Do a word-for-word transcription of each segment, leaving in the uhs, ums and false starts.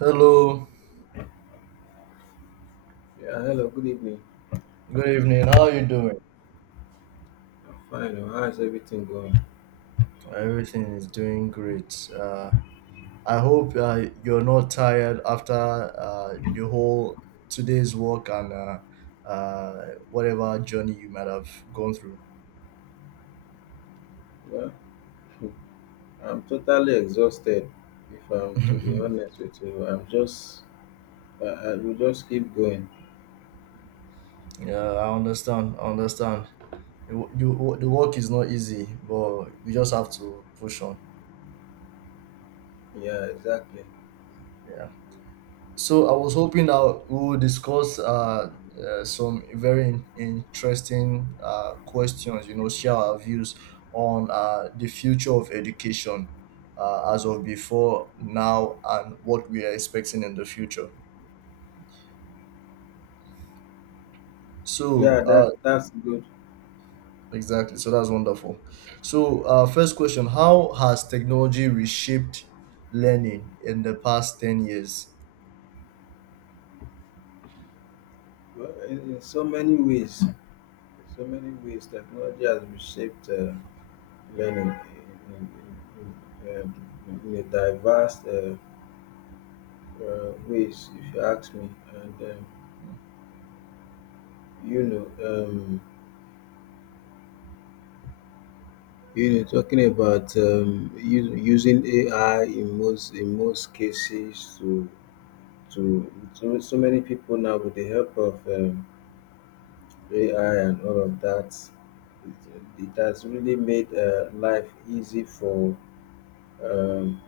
Hello, Yeah, hello, good evening. good evening. How are you doing? I'm fine. Oh, how is everything going? Everything is doing great. Uh, I hope uh, you're not tired after uh, the whole today's work and uh, uh, whatever journey you might have gone through. Well, I'm totally exhausted. If I'm to be honest with you, I'm just, I, I will just keep going. Yeah, I understand. I understand. The, wo- the, wo- the work is not easy, but we just have to push on. Yeah, exactly. Yeah. So I was hoping that we will discuss uh, uh, some very in- interesting uh, questions. You know, share our views on uh, the future of education uh, as of before now and what we are expecting in the future. So Yeah, that uh, that's good. exactly. So that's wonderful. So uh, first question: how has technology reshaped learning in the past ten years? Well, in, in so many ways, in so many ways, technology has reshaped uh, learning in, in, in, in, um, in a diverse uh, uh, ways, if you ask me. And um, you know, um, You know, talking about um, u- using A I in most in most cases to to so, so many people now with the help of um, A I and all of that, it, it has really made uh, life easy for um,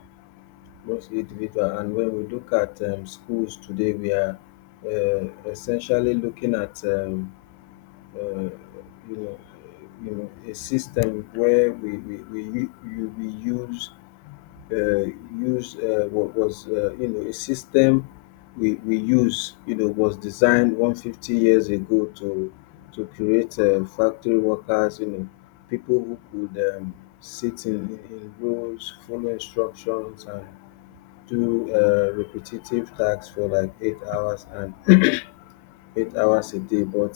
most individual. And when we look at um, schools today, we are uh, essentially looking at um, uh, you know you know a system where we we, we, u- we we use uh, used uh, wa- was uh, you know a system we, we use you know was designed one hundred fifty years ago to to create uh, factory workers, you know people who could um, sit in, in, in rows, follow instructions and do uh, repetitive tasks for like eight hours and eight hours a day. But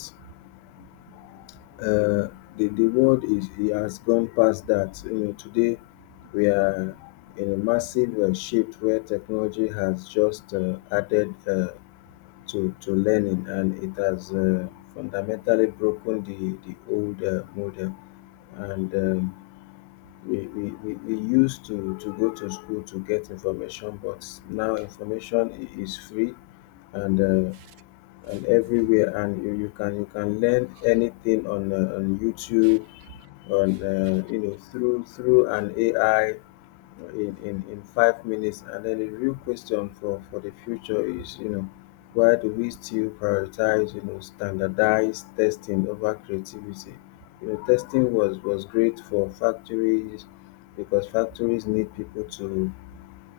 uh, the, the world is, it has gone past that. You know, today we are in a massive uh, shift where technology has just uh, added uh, to, to learning, and it has uh, fundamentally broken the, the old uh, model. And um, we, we, we, we used to, to go to school to get information, but now information i- is free and uh, and everywhere and you, you can you can learn anything on uh, on YouTube, on uh, you know through through an A I in in in five minutes. And then the real question for for the future is, you know why do we still prioritize you know standardized testing over creativity? You know testing was was great for factories, because factories need people to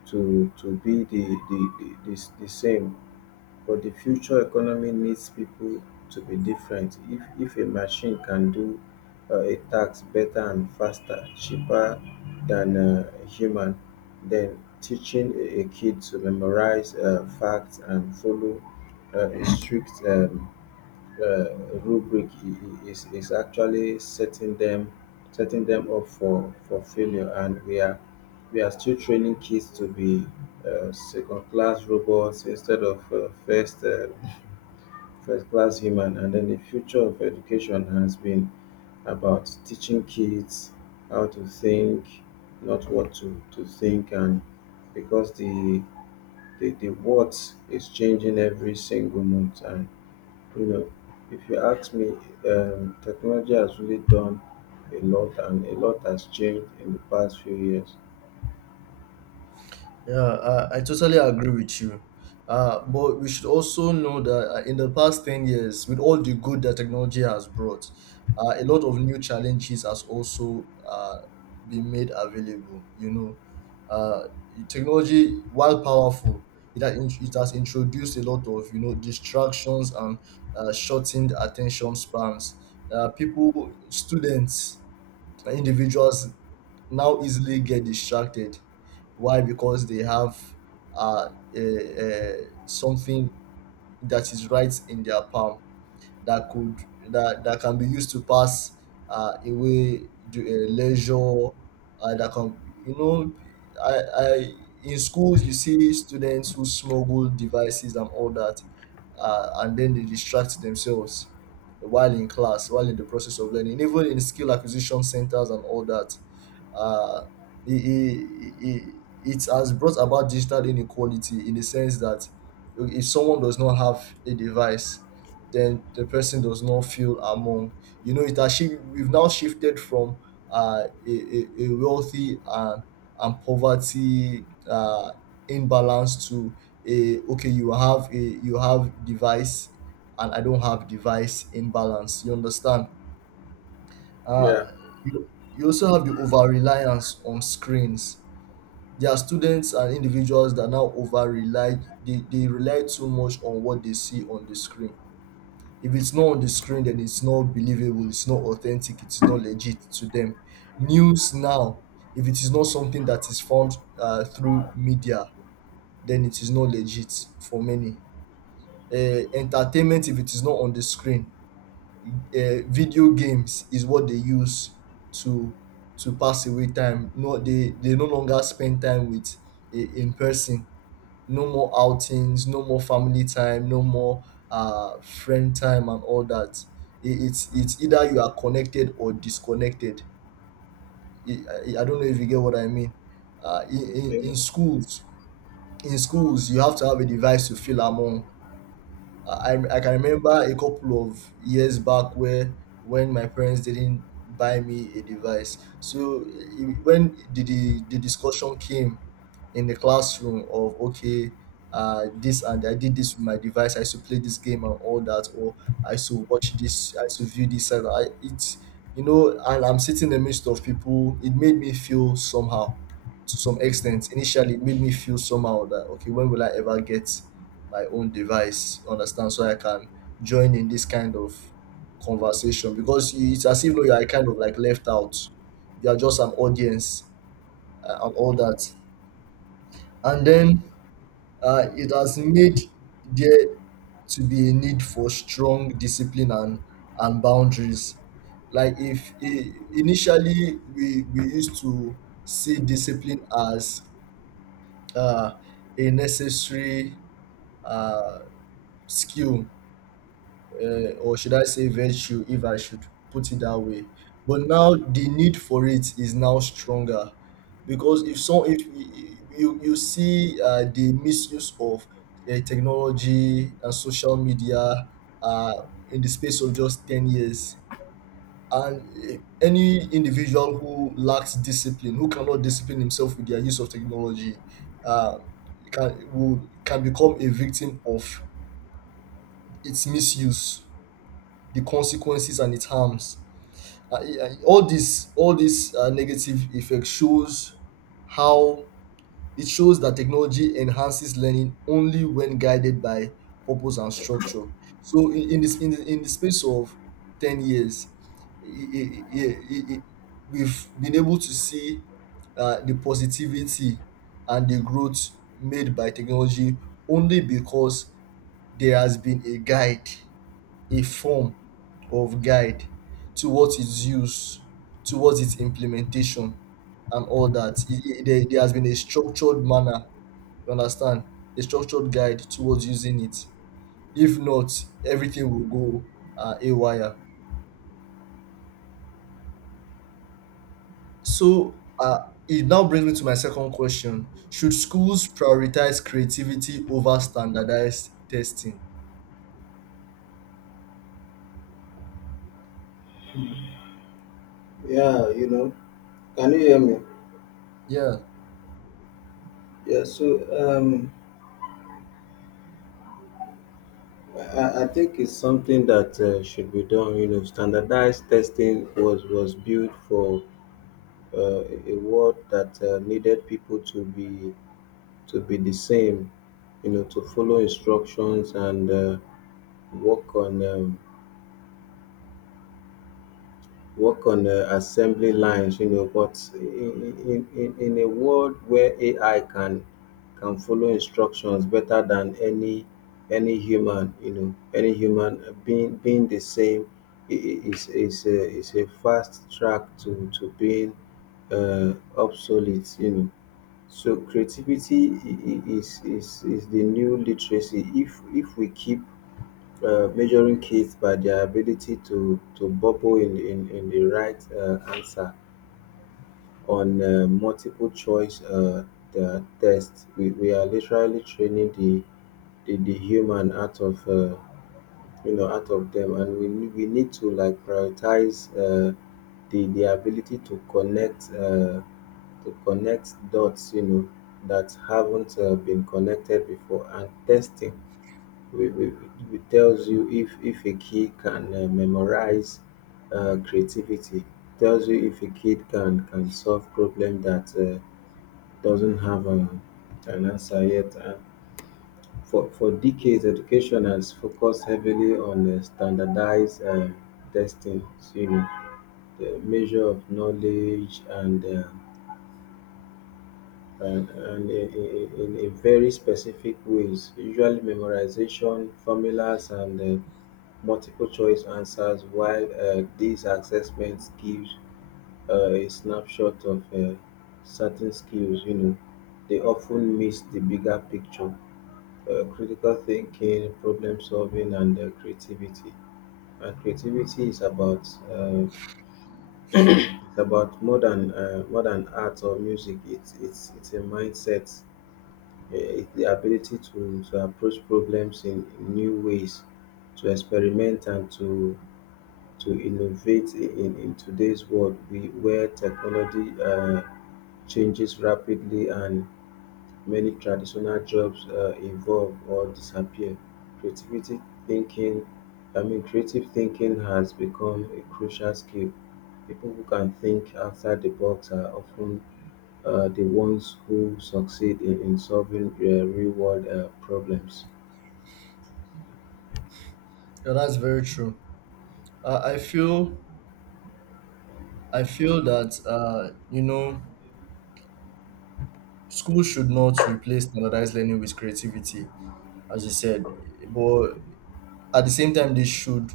to to be the the the, the, the same but the future economy needs people to be different. If if a machine can do uh, a task better and faster, cheaper than a human, then teaching a a kid to memorize uh, facts and follow uh, a strict um, uh, rubric i- i- is is actually setting them setting them up for for failure, and we are we are still training kids to be uh, second class robots instead of uh, first uh, first class human. And then the future of education has been about teaching kids how to think, not what to, to think, and because the the, the what is changing every single month. And you know, if you ask me, um, technology has really done a lot, and a lot has changed in the past few years. Yeah, uh, I totally agree with you. Uh, but we should also know that uh, in the past ten years, with all the good that technology has brought, uh, a lot of new challenges has also uh, been made available. You know, uh, technology, while powerful, it has, in- it has introduced a lot of, you know, distractions and uh, shortened attention spans. Uh, people, students, and individuals now easily get distracted. Why? Because they have uh, a, a, something that is right in their palm that could that that can be used to pass uh, away the, uh, leisure uh, that can you know I, I in schools you see students who smuggle devices and all that, uh, and then they distract themselves while in class, while in the process of learning, even in skill acquisition centers and all that. Uh, it, it, it, it has brought about digital inequality, in the sense that if someone does not have a device, then the person does not feel among. You know, it has shi- we've now shifted from uh, a, a, a wealthy and and poverty uh, imbalance to a, okay, you have a, you have device and I don't have device imbalance. You understand? Uh, Yeah. you, you also have the over reliance on screens. There are students and individuals that now over rely. They, they rely too much on what they see on the screen. If it's not on the screen, then it's not believable, it's not authentic, it's not legit to them. News now, if it is not something that is found uh, through media, then it is not legit for many. Uh, entertainment, if it is not on the screen, uh, video games is what they use to to pass away time. No, they they no longer spend time with i- in person. No more outings, no more family time, no more uh, friend time, and all that. It, it's it's either you are connected or disconnected. I I I don't know if you get what I mean. Uh, in, in Yeah, In schools, in schools, you have to have a device to feel among. I, I can remember a couple of years back where when my parents didn't buy me a device. So it- when the, the, the discussion came in the classroom of, okay, uh, this, and I did this with my device. I should play this game and all that, or I should watch this, I should view this. And I, it's you know, and I'm sitting in the midst of people. It made me feel somehow, to some extent. Initially, it made me feel somehow that, okay, when will I ever get my own device, understand, so I can join in this kind of conversation, because you- it's as if though you are kind of like left out, you are just an audience uh, and all that. And then uh, it has made there to be a need for strong discipline and and boundaries. Like if I- initially we we used to see discipline as uh, a necessary uh, skill, uh, or should I say virtue, if I should put it that way. But now the need for it is now stronger, because if so, if you you see uh, the misuse of uh, technology and social media uh, in the space of just ten years, and uh, any individual who lacks discipline, who cannot discipline himself with their use of technology, uh, can will, can become a victim of its misuse, the consequences and its harms. Uh, it- uh, all this, all these uh, negative effects shows how it shows that technology enhances learning only when guided by purpose and structure. So in, in this in the, in the space of ten years, i- i- i- i- i- we've been able to see uh, the positivity and the growth made by technology only because there has been a guide, a form of guide towards its use, towards its implementation, and all that. It, it- there, there has been a structured manner, you understand? A structured guide towards using it. If not, everything will go uh, awry. So uh, it now brings me to my second question: should schools prioritize creativity over standardized testing? yeah, you know, can you hear me? Yeah, Yeah, so um, I, I think it's something that uh, should be done. You know, standardized testing was was built for uh, a world that uh, needed people to be, to be the same. You know, to follow instructions and uh, work on um, work on uh, assembly lines. You know, but in, in, in in a world where A I can can follow instructions better than any any human, you know, any human uh, being being the same i- i- is is a, is a fast track to to being uh, obsolete, you know. So creativity i- i- is, is is the new literacy. If if we keep uh, measuring kids by their ability to to bubble in in, in the right uh, answer on uh, multiple choice uh, the test. We, we are literally training the the, the human out of uh, you know out of them, and we ne- we need to, like, prioritize uh, the the ability to connect, uh, to connect dots, you know, that haven't uh, been connected before. And testing, we- we- it tells you if if a kid can uh, memorize. Uh, creativity tells you if a kid can can solve problem that uh, doesn't have an, an answer yet. And for for decades, education has focused heavily on uh, standardized uh, testing, you know the measure of knowledge, and uh, and, and in, in, in in very specific ways, usually memorization, formulas, and uh, multiple choice answers. While uh, these assessments give uh, a snapshot of uh, certain skills, you know, they often miss the bigger picture: uh, critical thinking, problem solving, and uh, creativity. And creativity is about uh, it's about more than uh, more than art or music. It's it's it's a mindset. Uh, It's the ability to, to approach problems in in new ways, to experiment and to to innovate in in today's world, we, where technology uh, changes rapidly and many traditional jobs uh, evolve or disappear. Creativity thinking, I mean, creative thinking has become a crucial skill. People who can think outside the box are often uh, the ones who succeed in in solving uh, real world uh, problems. yeah, that's very true. Uh, I feel, I feel that uh, you know, school should not replace standardized learning with creativity, as you said, but at the same time, they should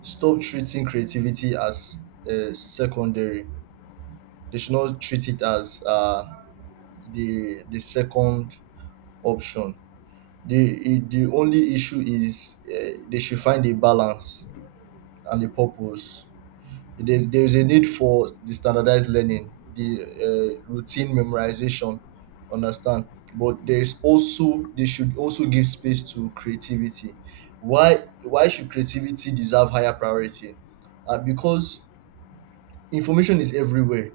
stop treating creativity as uh, secondary. They should not treat it as uh, the the second option. The the only issue is uh, they should find a balance and a purpose. There's there is a need for the standardized learning, the uh, routine memorization, understand. But there is also, they should also give space to creativity. Why why should creativity deserve higher priority? Uh, because information is everywhere.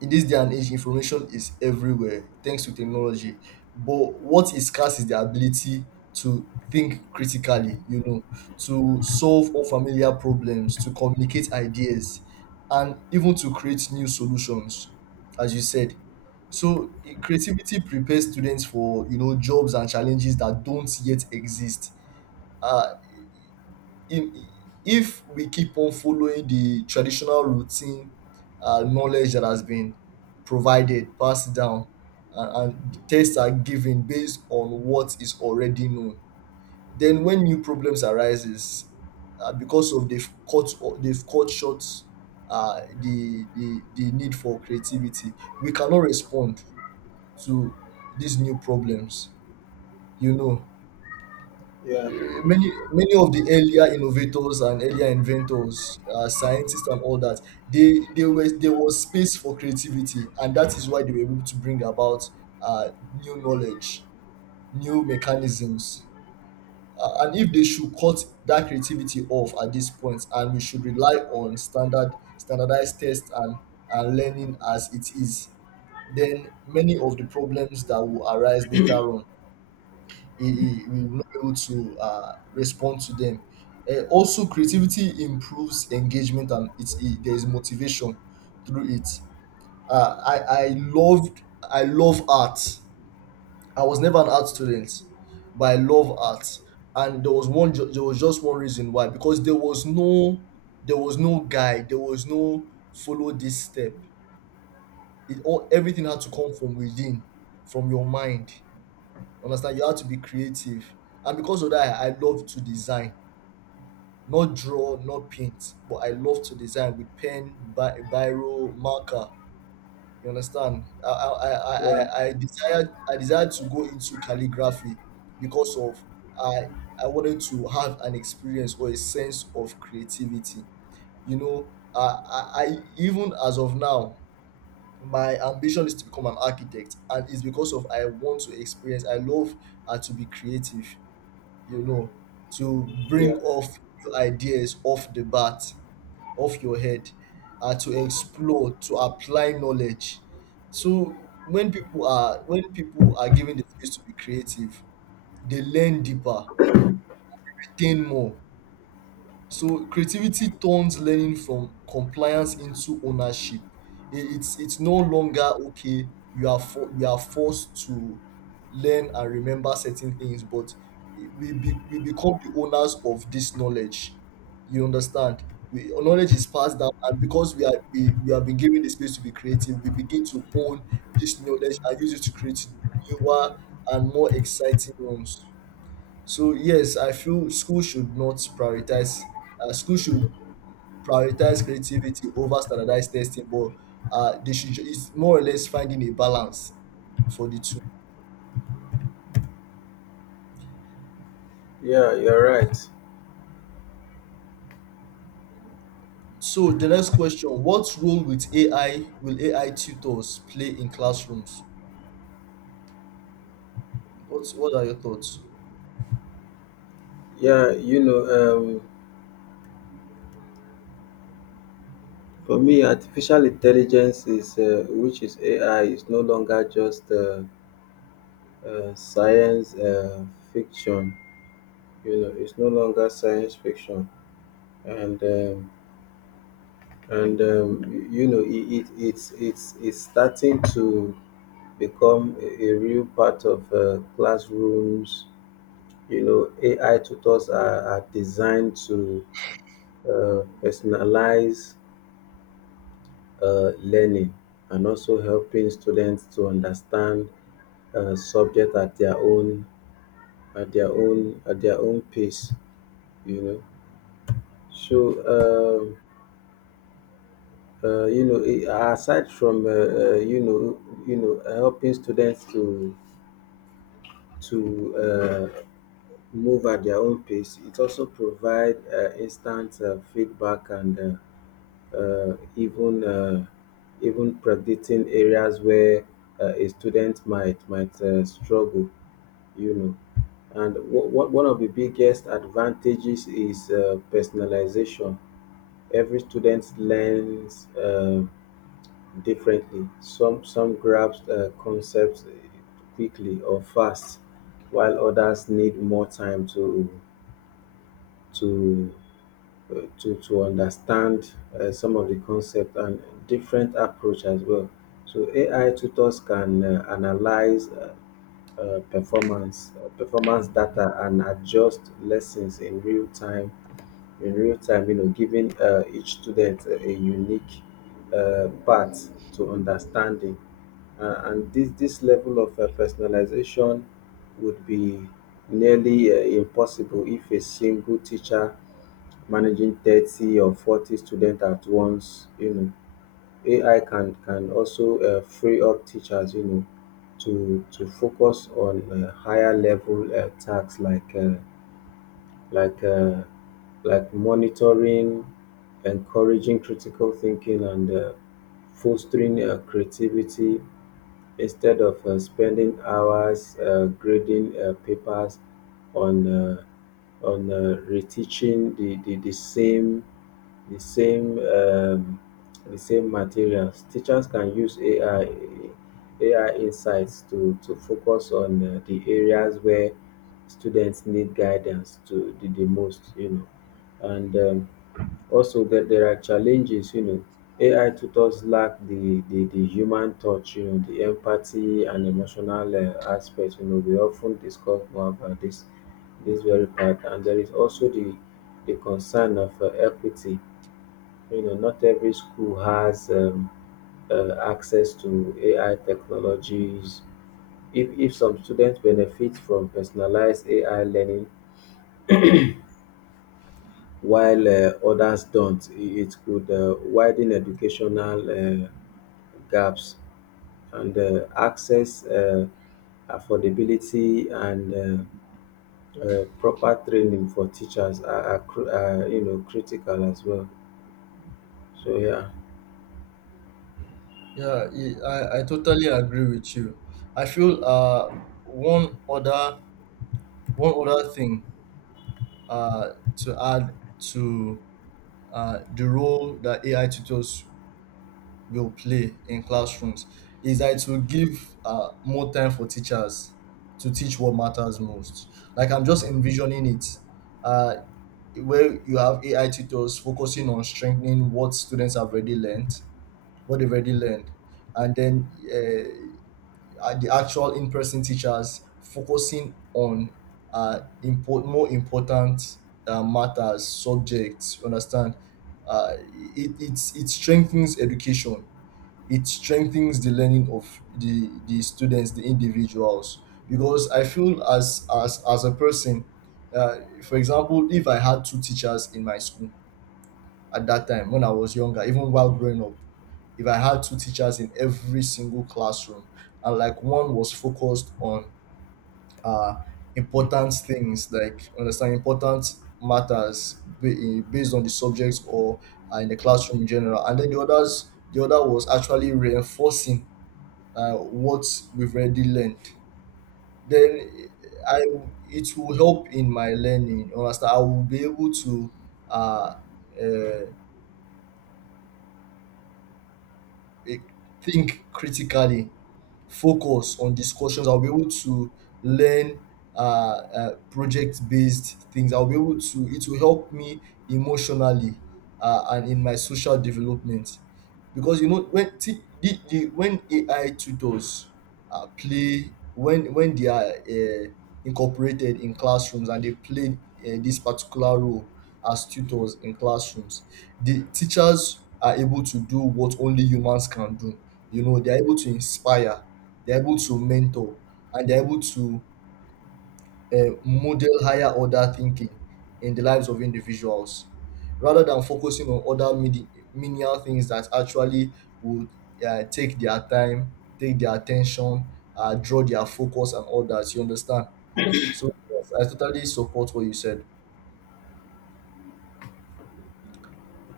In this day and age, information is everywhere thanks to technology. But what is scarce is the ability to think critically, you know, to solve unfamiliar problems, to communicate ideas, and even to create new solutions, as you said. So i- creativity prepares students for you know jobs and challenges that don't yet exist. Uh, im- if we keep on following the traditional routine uh, knowledge that has been provided, passed down, and, and tests are given based on what is already known, then when new problems arises, uh, because of they've cut, or they've cut short uh, the, the the need for creativity, we cannot respond to these new problems. You know. Yeah, Eh, many, many of the earlier innovators and earlier inventors, uh, scientists and all that, they they were, there was space for creativity, and that is why they were able to bring about uh, new knowledge, new mechanisms, uh, and if they should cut that creativity off at this point and we should rely on standard standardized tests and and learning as it is, then many of the problems that will arise later on, he, he we will not be able to uh, respond to them. Uh, also, creativity improves engagement, and it's it, there is motivation through it. Uh, I I loved I love art. I was never an art student, but I love art. And there was one ju- there was just one reason why, because there was no, there was no guide, there was no follow this step. It all, everything had to come from within, from your mind. Understand? You have to be creative. And because of that, I I love to design, not draw, not paint, but I love to design with pen, bi- biro, marker. You understand? I I, I, yeah, I I desired I desired to go into calligraphy because of I I wanted to have an experience or a sense of creativity. You know, I, I, I, even as of now, my ambition is to become an architect, and it's because of I want to experience. I love uh, to be creative, you know, to bring yeah, off your ideas off the bat, off your head, uh, to explore, to apply knowledge. So when people are, when people are given the space to be creative, they learn deeper, attain more. So creativity turns learning from compliance into ownership. I- It's it's no longer, okay, you are for, you are forced to learn and remember certain things, but we be, we become the owners of this knowledge. You understand? We, knowledge is passed down, and because we are, we, we have been given the space to be creative, we begin to own this knowledge and use it to create newer and more exciting ones. So yes, I feel school should not prioritize. Uh, school should prioritize creativity over standardized testing, but uh, they should. ju- it's more or less finding a balance for the two. yeah, you're right. So the next question: what role with A I, will A I tutors play in classrooms? What What are your thoughts? Yeah, you know, um, for me, artificial intelligence is, uh, which is A I, is no longer just uh, uh, science uh, fiction. You know, it's no longer science fiction, and um, and um, y- you know, it, it it's it's it's starting to become a, a real part of uh, classrooms. You know, A I tutors are, are designed to uh, personalize uh, learning, and also helping students to understand uh, subject at their own at their own at their own pace. You know so um, uh, you know i- aside from uh, uh, you know you know helping students to to uh, move at their own pace, it also provide uh, instant uh, feedback, and uh, uh, even uh, even predicting areas where uh, a student might might uh, struggle. You know and wh- one of the biggest advantages is uh, personalization. Every student learns uh, differently. Some some grasp uh, concepts quickly or fast, while others need more time to to uh, to to understand uh, some of the concept, and different approach as well. So A I tutors can uh, analyze uh, uh, performance uh, performance data and adjust lessons in real time. In real time, you know, giving uh, each student a, a unique uh, path to understanding. Uh, and this this level of uh, personalization would be nearly uh, impossible if a single teacher managing thirty or forty students at once. you know, A I can can also uh, free up teachers, you know, to to focus on uh, higher level uh, tasks, like uh, like uh, like monitoring, encouraging critical thinking, and uh, fostering uh, creativity, instead of uh, spending hours uh, grading uh, papers on uh, on uh, reteaching the, the, the same the same um, the same materials. Teachers can use A I A I insights to to focus on uh, the areas where students need guidance to the, the, most. You know, and um, also, that there are challenges. you know A I tutors lack the, the the human touch, you know the empathy and emotional uh, aspect. You know we often discuss more about this this very part. And there is also the the concern of uh, equity. You know, not every school has um, uh, access to A I technologies. If, if some students benefit from personalized A I learning while uh, others don't, i- it could uh, widen educational uh, gaps and uh, access, uh, affordability, and uh, uh, proper training for teachers are, are, cru- are you know critical as well. So yeah. Yeah, I, I I totally agree with you. I feel uh one other, one other thing uh to add to uh the role that A I tutors will play in classrooms is that it will give uh, more time for teachers to teach what matters most. Like I'm just envisioning it, uh, where you have A I tutors focusing on strengthening what students have already learned, what they've already learned, and then uh, uh, the actual in-person teachers focusing on uh, import more important uh, matters, subjects. You understand? Uh, it, it it strengthens education, it strengthens the learning of the the students, the individuals, because I feel as as as a person, uh, for example, if I had two teachers in my school at that time when I was younger, even while growing up, if I had two teachers in every single classroom, and like one was focused on uh important things like understand important matters ba- eh, based on the subjects or uh, in the classroom in general, and then the others the other was actually reinforcing uh, what we've already learned, then I it will help in my learning, you understand, I will be able to uh, uh, eh, think critically, focus on discussions, I'll be able to learn uh, uh, project based things, I'll be able to, it will help me emotionally, uh, and in my social development, because you know when t- the, the when A I tutors uh, play when when they are uh, incorporated in classrooms and they play uh, this particular role as tutors in classrooms, the teachers are able to do what only humans can do. You know, they are able to inspire, they are able to mentor, and they are able to uh, model higher order thinking in the lives of individuals, rather than focusing on other mini- menial things that actually would uh, take their time, take their attention, uh, draw their focus, and all that. You understand? So, yes, I totally support what you said.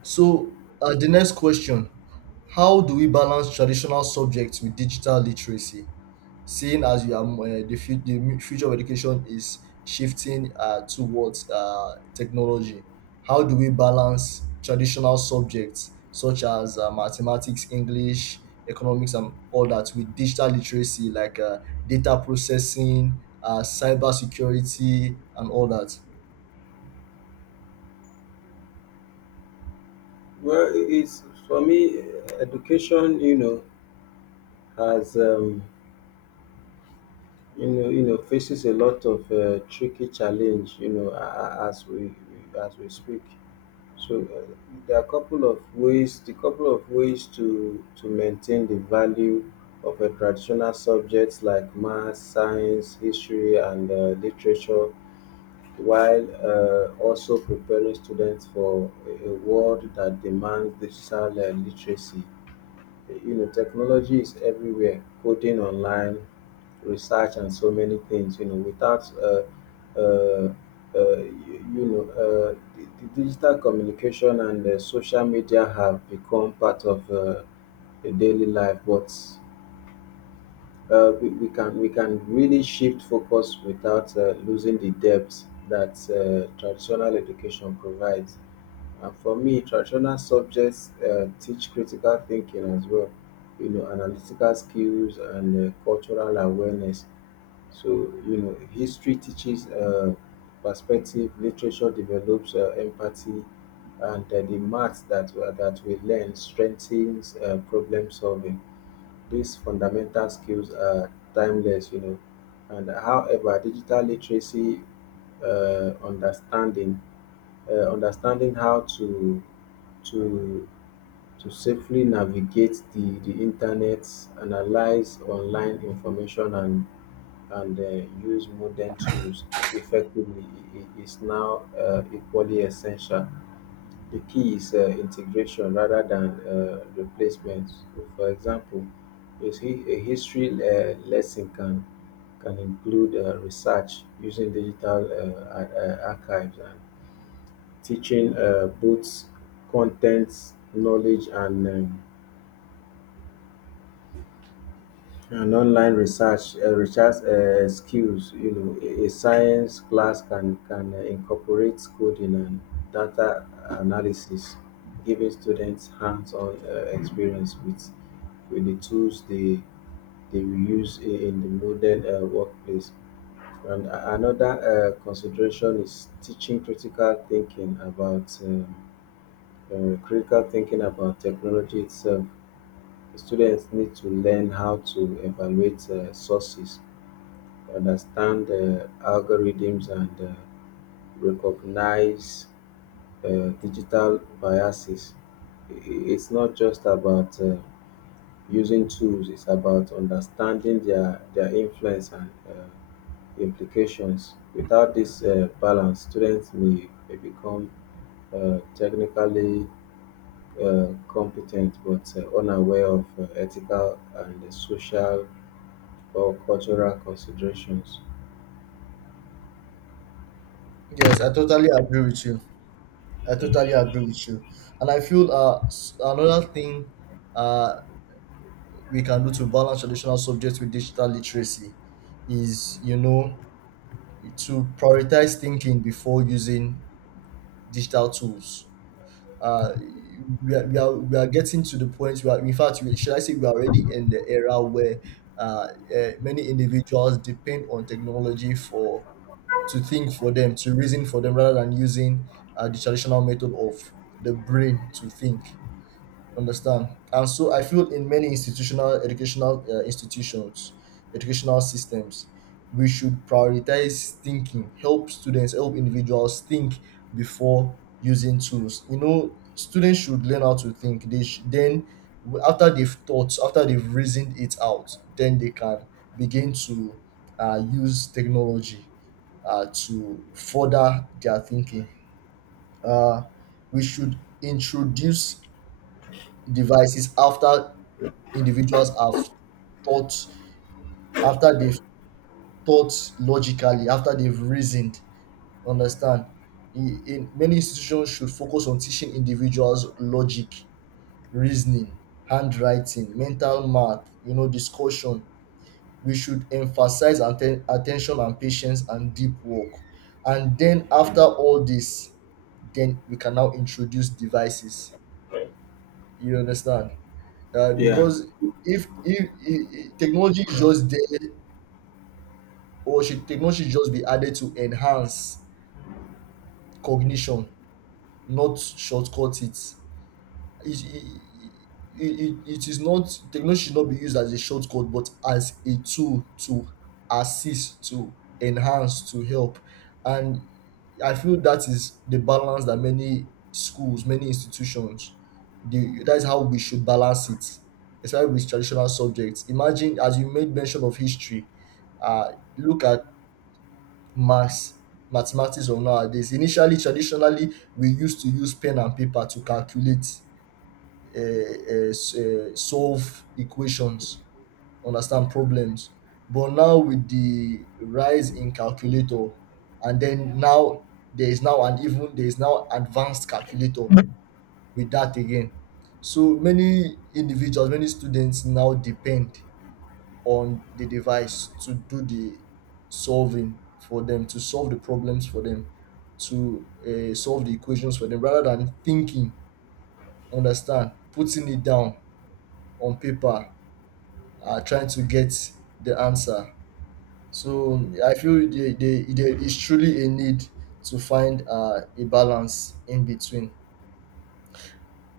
So, uh, the next question. How do we balance traditional subjects with digital literacy, seeing as you are, uh, the, fu- the mu- future of education is shifting uh, towards uh, technology? How do we balance traditional subjects such as uh, mathematics, English, economics, and all that with digital literacy like uh, data processing, uh, cyber security, and all that? Well, it is, for me. Education, you know, has um, you know, you know, faces a lot of uh, tricky challenge. You know, a- a- as we as we speak. So, uh, there are a couple of ways, the couple of ways to to maintain the value of a traditional subjects like math, science, history, and uh, literature, while uh, also preparing students for a a world that demands digital uh, literacy. You know, technology is everywhere: coding, online research, and so many things. You know, without uh, uh, uh, you, you know, uh, the, the digital communication and uh, social media have become part of uh, the daily life. But uh, we, we can we can really shift focus without uh, losing the depth that uh, traditional education provides. And for me, traditional subjects uh, teach critical thinking as well, you know, analytical skills and uh, cultural awareness. So, you know, history teaches uh, perspective, literature develops uh, empathy, and uh, the math that we- that we learn strengthens uh, problem solving. These fundamental skills are timeless, you know. And however, digital literacy, uh, understanding uh, understanding how to to to safely navigate the, the internet, analyze online information, and and uh, use modern tools effectively i- i- is now uh, equally essential. The key is uh, integration rather than uh, replacement. So, for example, a, hi- a history uh, lesson can can include uh, research using digital uh, ar- uh, archives, and teaching uh, both content, knowledge, and um, And online research, uh, research uh, skills. You know, a a science class can can uh, incorporate coding and data analysis, giving students hands-on uh, experience with with the tools they they will use in in the modern uh, workplace. And a- another uh, consideration is teaching critical thinking about um, uh, critical thinking about technology itself. Students need to learn how to evaluate uh, sources, understand uh, algorithms, and uh, recognize uh, digital biases. I- i- It's not just about uh, using tools, it's about understanding their, their influence and uh, implications. Without this uh, balance, students may, may become uh, technically uh, competent but uh, unaware of uh, ethical and uh, social for cultural considerations. Yes, I totally agree with you. I totally agree with you. And I feel uh, s- another thing uh, we can do to balance traditional subjects with digital literacy is, you know, to prioritize thinking before using digital tools. Uh, we, are, we, are, we are getting to the point where, in fact, we, should I say, we are already in the era where uh, uh, many individuals depend on technology for to think for them, to reason for them, rather than using uh, the traditional method of the brain to think. Understand. And so I feel in many institutional educational uh, institutions, educational systems, we should prioritize thinking, help students, help individuals think before using tools. You know, students should learn how to think, they sh- then w- after they've thought, after they've reasoned it out, then they can begin to uh, use technology uh, to further their thinking. uh, we should introduce devices after individuals have thought, after they've thought logically, after they've reasoned. Understand. In, in many institutions should focus on teaching individuals logic, reasoning, handwriting, mental math, you know, discussion. We should emphasize atten- attention and patience and deep work, and then after all this, then we can now introduce devices. You understand. uh, Yeah. because if, if, if technology is just there, or should technology should just be added to enhance cognition, not shortcut it. It, it, it, it is not, technology should not be used as a shortcut, but as a tool to assist, to enhance, to help. And I feel that is the balance that many schools, many institutions, the that is how we should balance it, especially with traditional subjects. Imagine, as you made mention of history, uh, look at maths mathematics of nowadays. Initially, traditionally, we used to use pen and paper to calculate, uh, uh, s- uh, solve equations, understand problems. But now with the rise in calculator, and then now there is now an even, there is now advanced calculator with that again. So many individuals, many students now depend on the device to do the solving for them, to solve the problems for them, to uh, solve the equations for them, rather than thinking, understand, putting it down on paper, uh, trying to get the answer. So I feel there, there, there is truly a need to find uh, a balance in between.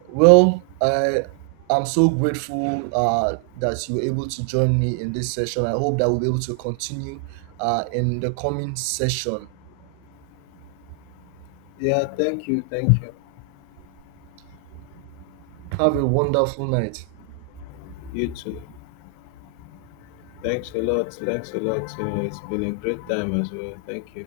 Well, I, I'm so grateful uh, that you were able to join me in this session. I hope that we'll be able to continue uh, in the coming session. Yeah, thank you, thank you. Have a wonderful night. You too. Thanks a lot, thanks a lot. You know, it's been a great time as well. Thank you.